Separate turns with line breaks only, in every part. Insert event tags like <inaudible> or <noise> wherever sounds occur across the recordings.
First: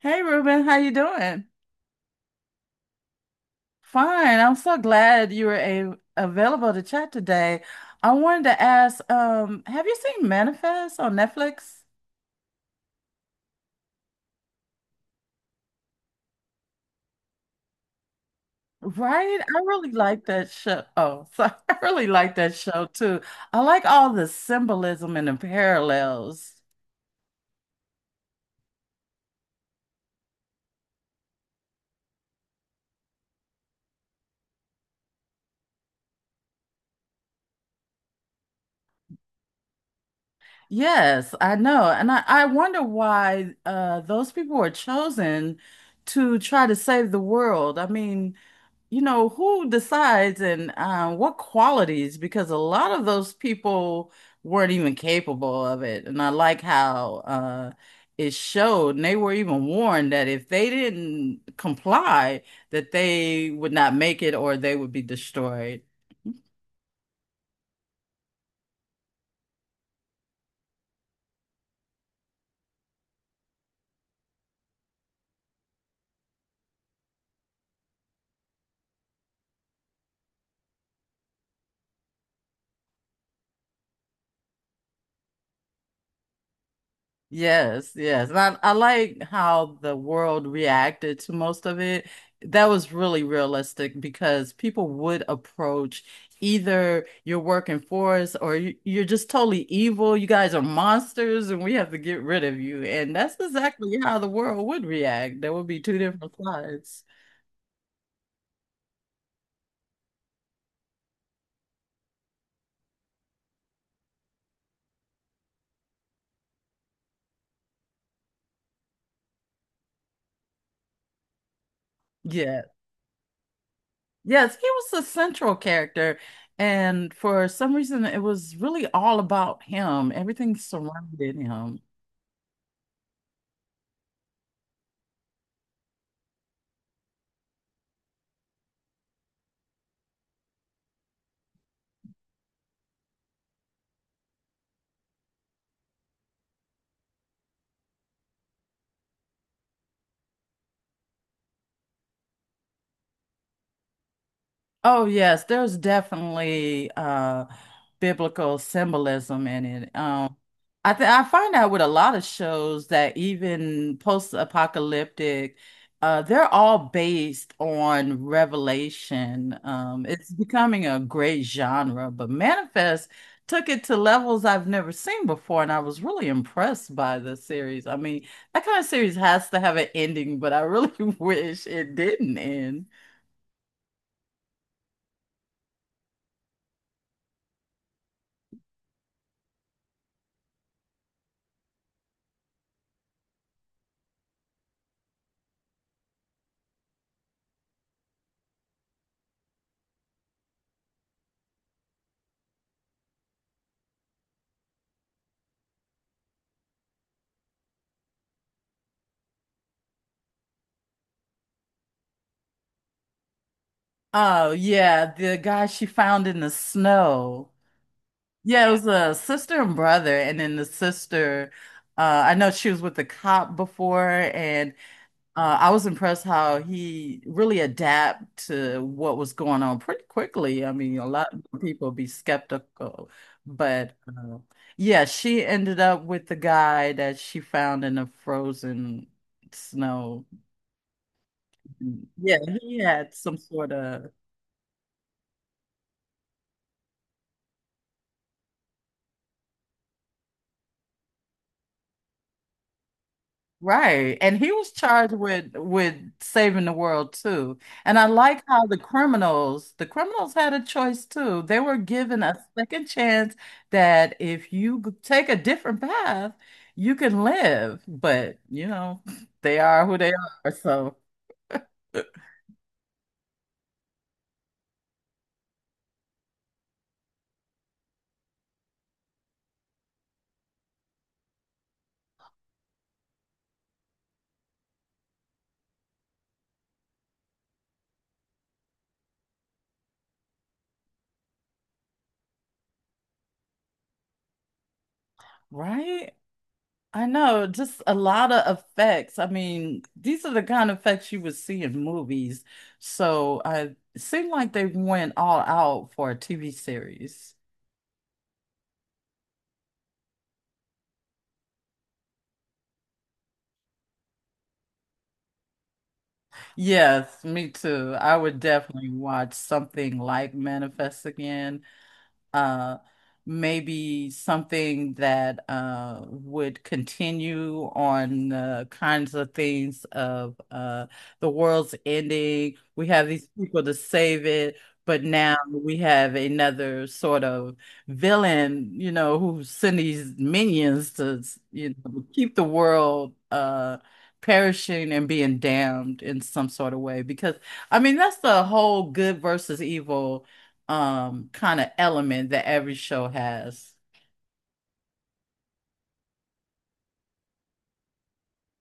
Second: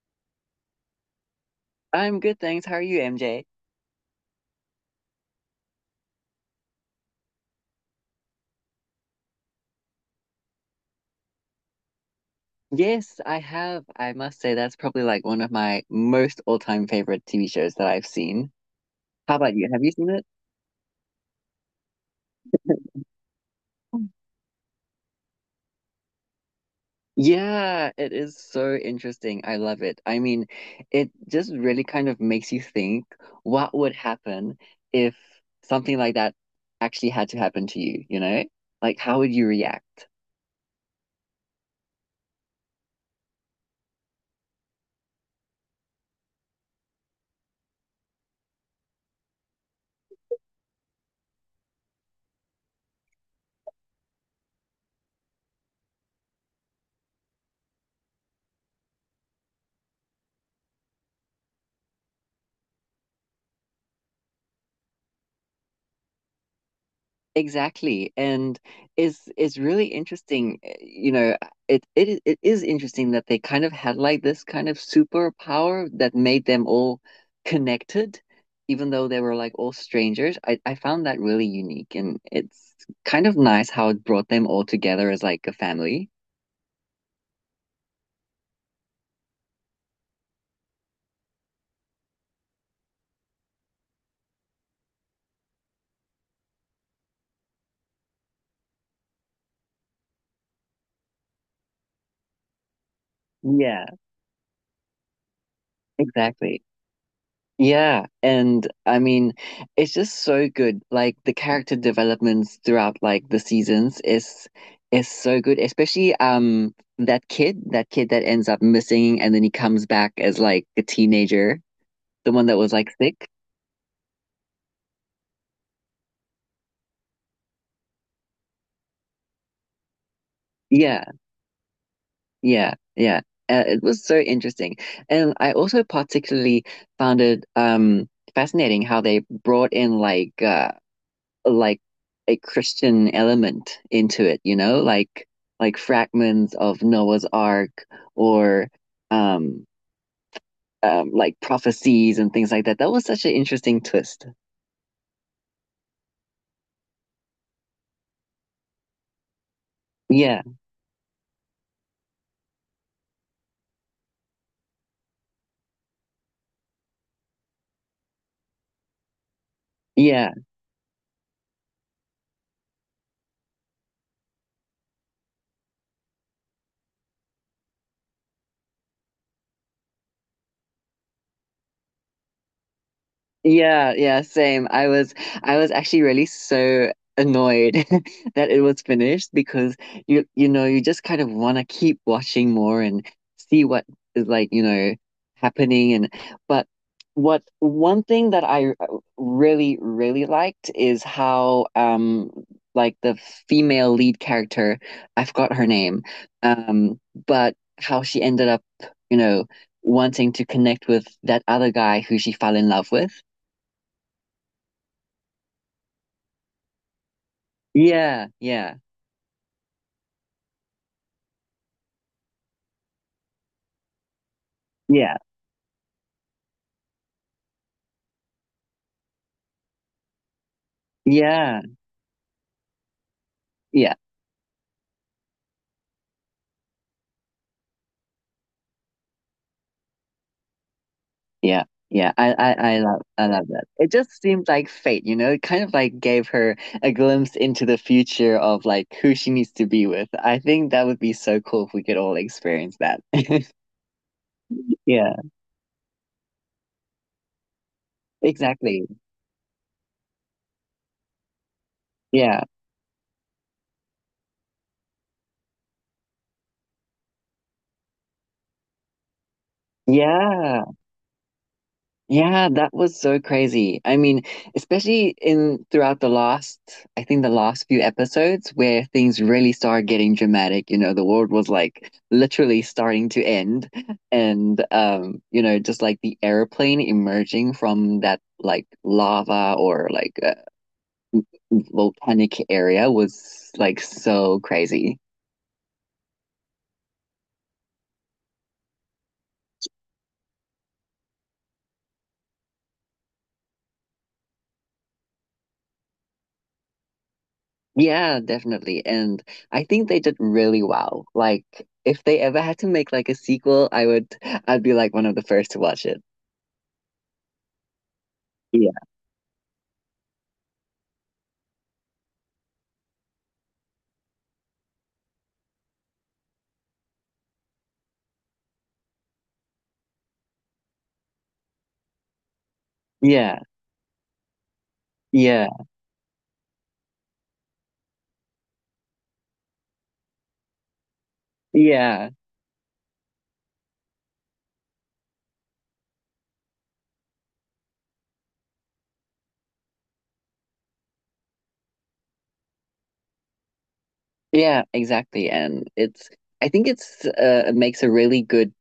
Hey Ruben, how you doing?
I'm good, thanks. How are you, MJ?
Fine. I'm so glad you were a available to chat today. I wanted to ask, have you seen Manifest on Netflix?
Yes, I have. I must say that's probably like one of my most all-time favorite TV shows that I've seen. How
Right?
about
I
you? Have
really
you seen
like
it?
that show. Oh, sorry. <laughs> I really like that show
<laughs>
too. I like all the symbolism and the parallels.
Yeah, it is so interesting. I love it. I mean, it just really kind of makes you think what would happen if something like that actually had to happen to you, you know? Like, how would you react?
Yes, I know. And I wonder why those people were chosen to try to save the world. I mean, you know, who decides and what qualities? Because a lot of those people weren't even capable of it. And I like how it showed, and they were even warned that if they didn't comply, that they would not make it or they would be destroyed.
Exactly. And it's really interesting, it is interesting that they kind of had like this kind of superpower that made them all connected, even though they were like all strangers. I found that really unique, and it's kind of nice how it brought them all together as like a family.
Yes, yes. And I like how the world reacted to most of it. That was really realistic because people would approach either you're working for us or you're just totally evil. You guys are monsters and we have to get rid of you. And that's
Yeah,
exactly how the world would react. There would be two different
exactly.
sides.
Yeah, and I mean, it's just so good. Like the character developments throughout like the seasons is so good, especially that kid, that kid that ends up missing and then he comes back as like a teenager, the one that
Yeah.
was like sick.
Yes, he was the central character. And for some reason, it was really all about him. Everything
Yeah,
surrounded him.
yeah, yeah. It was so interesting. And I also particularly found it fascinating how they brought in like like a Christian element into it, you know, like fragments of Noah's Ark or um, like prophecies and things like that. That was such an interesting twist.
Oh yes, there's definitely biblical symbolism in it.
Yeah,
I think I find out with a lot of shows that even post-apocalyptic, they're all based on revelation. It's
yeah.
becoming a great genre, but Manifest took it to levels I've never seen before and I was really impressed by the series. I mean, that kind of series has to have an ending, but I really <laughs> wish it didn't end.
Yeah, yeah, same. I was actually really so annoyed <laughs> that it was finished because you know, you just kind of want to keep watching more and see what is like, you know, happening and but What one thing that I really really liked is how the female lead character, I forgot her name, um but how she ended up, you know, wanting to connect with that other guy who she fell in love with.
Oh yeah, the guy she found in the snow.
Yeah,
Yeah, it
yeah,
was a sister and brother, and then the sister. I know she was with the cop before, and
yeah,
I was impressed how he really adapted to what was going on pretty quickly. I mean, a lot of
yeah,
people be skeptical,
yeah,
but yeah, she ended up with the guy that she found in the frozen snow.
yeah,
Mm,
yeah. I,
yeah,
I,
he
I love,
had
I
some
love that.
sort
It
of.
just seemed like fate, you know. It kind of like gave her a glimpse into the future of like who she needs to be with. I think that would be so cool if we could all experience that. <laughs>
Right. And he was charged
Yeah,
with saving the world too. And I like how
exactly.
the criminals had a choice too. They were given a
Yeah,
second chance that if you take a different path, you can live. But, you know, they are who they are.
yeah.
So,
Yeah, that was so crazy. I mean, especially in throughout the last, I think the last few episodes where things really started getting dramatic, you know, the world was like literally starting to end and you know, just like the airplane emerging from that like lava or like volcanic area was like so crazy.
right? I know, just a lot of effects. I mean, these are the kind of effects you would see in movies. So, I it seemed like they went all out for a TV series.
Yeah, definitely. And I think they did really well. Like if they ever had to make like a sequel, I'd be like one of the first to watch it.
Yes, me too. I would
Yeah.
definitely watch something like Manifest again, uh, maybe something that would continue on the kinds of things of the world's ending. We have these
Yeah.
people to save it, but now
Yeah.
we have another sort of villain, you know, who send these minions to, you know,
Yeah.
keep the world perishing and being damned in some sort of way. Because I mean, that's the whole good versus evil kind of element that every show has.
Yeah, exactly. And I think it's, it makes a really good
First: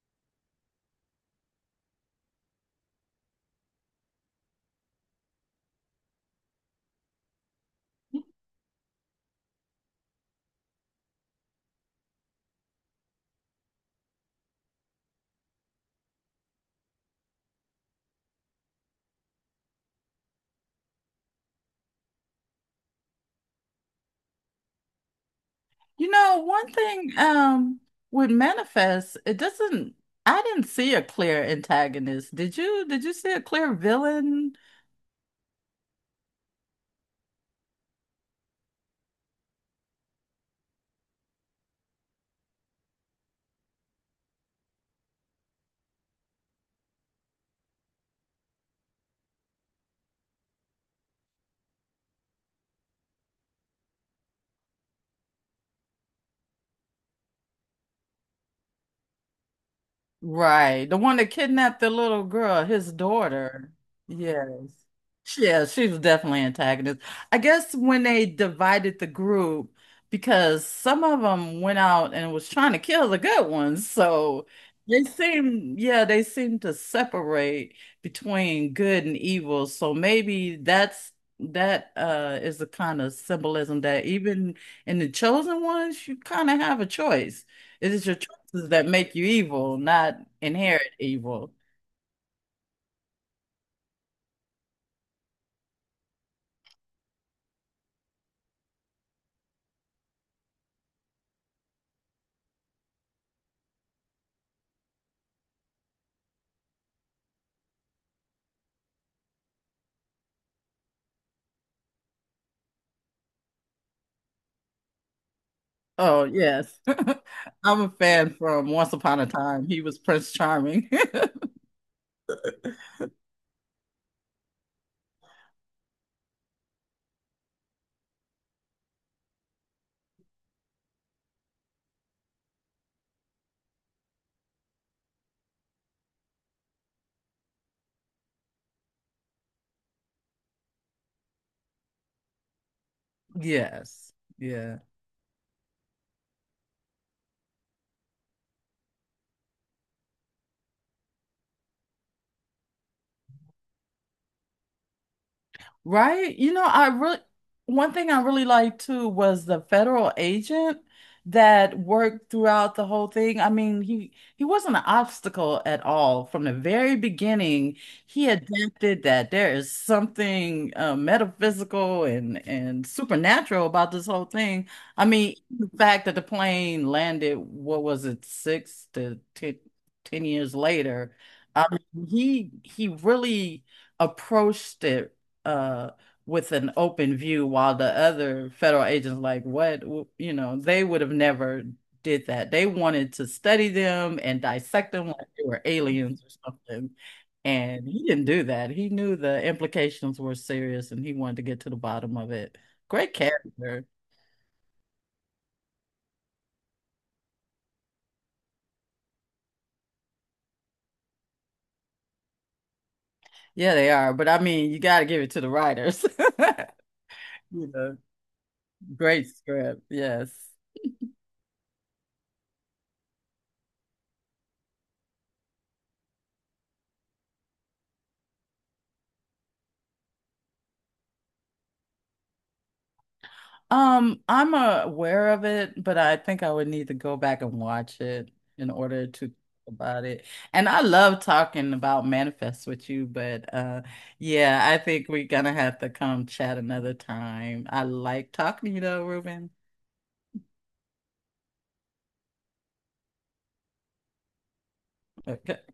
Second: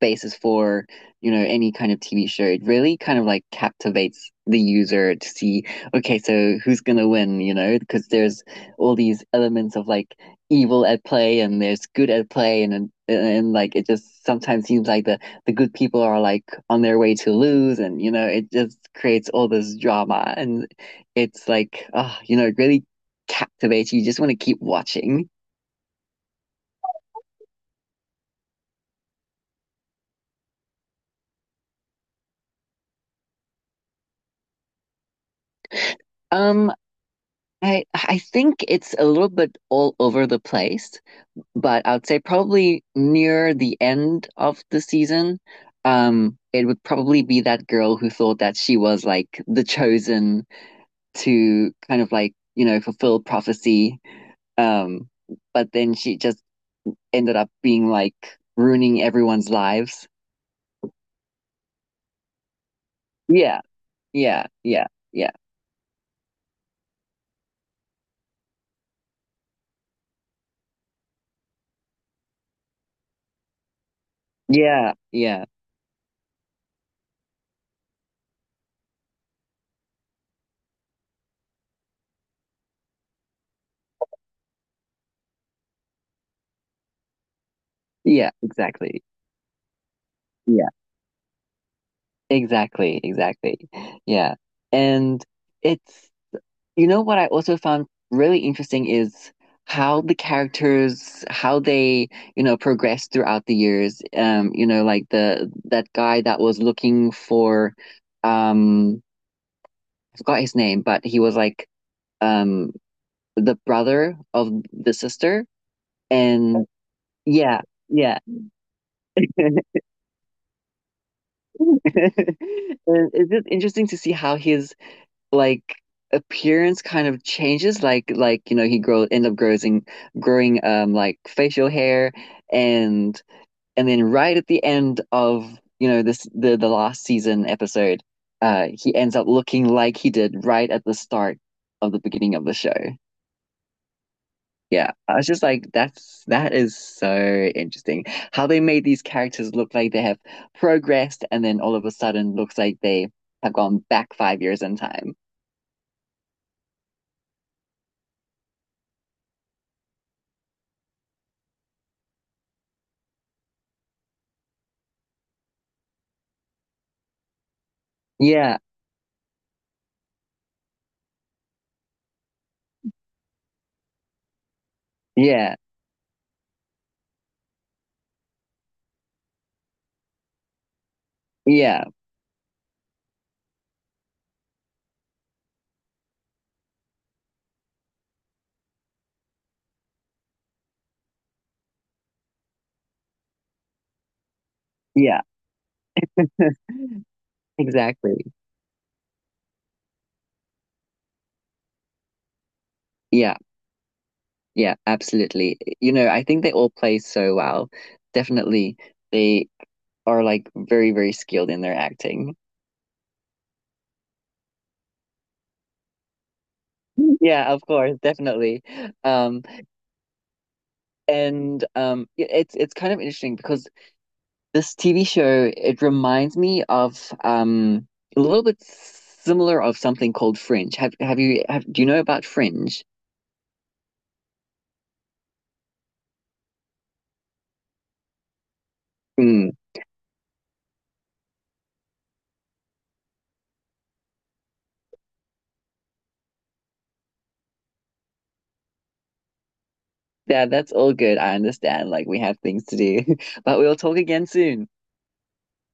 basis for, you know, any kind of TV show. It really kind of like captivates the user to see, okay, so who's gonna win, you know, because there's all these elements of like evil at play, and there's good at play, and like it just sometimes seems like the good people are like on their way to lose, and you know it just creates all this drama, and it's like ah, you know it really captivates you. You just want to keep watching.
You know, one thing with Manifest, it doesn't I didn't see a clear antagonist. Did you? Did you see a clear villain?
Um, I think it's a little bit all over the place, but I would say probably near the end of the season, it would probably be that girl who thought that she was like the chosen to kind of like, you know, fulfill prophecy. Um, but then she just ended up being like ruining everyone's lives.
Right. The one that kidnapped the little girl, his
Yeah,
daughter.
yeah,
Yes.
yeah, yeah,
Yeah, she was definitely antagonist. I guess when they divided the group, because some of them went out and was trying to kill the good ones. So
yeah,
they
yeah,
seem, yeah, they seem to separate between good and evil. So maybe that's that is the kind of symbolism that even in the chosen ones, you kind of have a choice. It is your
yeah,
that
exactly.
make you evil, not inherit evil.
Exactly, exactly. Yeah. And it's, you know, what I also found really interesting is how the characters, how they, you know, progress throughout the years. You know, like the that guy that was looking for, um, I forgot his name, but he was like, um, the brother of the sister.
Oh,
And
yes.
yeah,
<laughs> I'm a
yeah.
fan from Once Upon a Time.
<laughs>
He was Prince Charming. <laughs>
And it's just interesting to see how his like appearance kind of changes, like you know he grow end up growing growing like facial hair, and and then right at the end of, you know, this the last season episode, he ends up looking like he did right at the start of the beginning of the show.
Yes. Yeah.
Yeah, I was just like that is so interesting how they made these characters look like they have progressed and then all of a sudden looks like they have gone back 5 years in time.
Right? You know, I really, one thing I really liked too was the federal agent that worked throughout the whole thing. I mean, he wasn't an obstacle at all from the very beginning. He
Yeah,
adapted that there is something metaphysical and supernatural about this whole thing. I mean,
yeah.
the fact that the plane landed, what was it, six to ten, 10 years later. I
Yeah,
mean, he really approached it uh with an open view while the other federal agents like what, you know, they would have never did that. They wanted to study them and dissect them
yeah,
like they were aliens or something, and he didn't
exactly.
do that. He knew the implications were serious and he wanted to get to the bottom of it. Great
Yeah,
character.
yeah, absolutely. You know, I think they all play so well. Definitely, they are like very, very skilled in their acting.
Yeah, they are, but I mean you got to give it to the writers.
<laughs>
<laughs>
Yeah, of
You know,
course, definitely.
great
Um,
script. Yes.
and it's kind of interesting because this TV show it reminds me of a little bit similar of something called Fringe. Have you have do you know about Fringe?
I'm aware of it, but I think I would need to go back and watch it in order to talk
Mm,
about it. And I love talking about manifests with you, but yeah, I think we're gonna have to come chat another time. I like talking to you though, Ruben.
yeah, that's all good. I understand. Like we have things to do, <laughs> but we'll talk again soon.
Okay.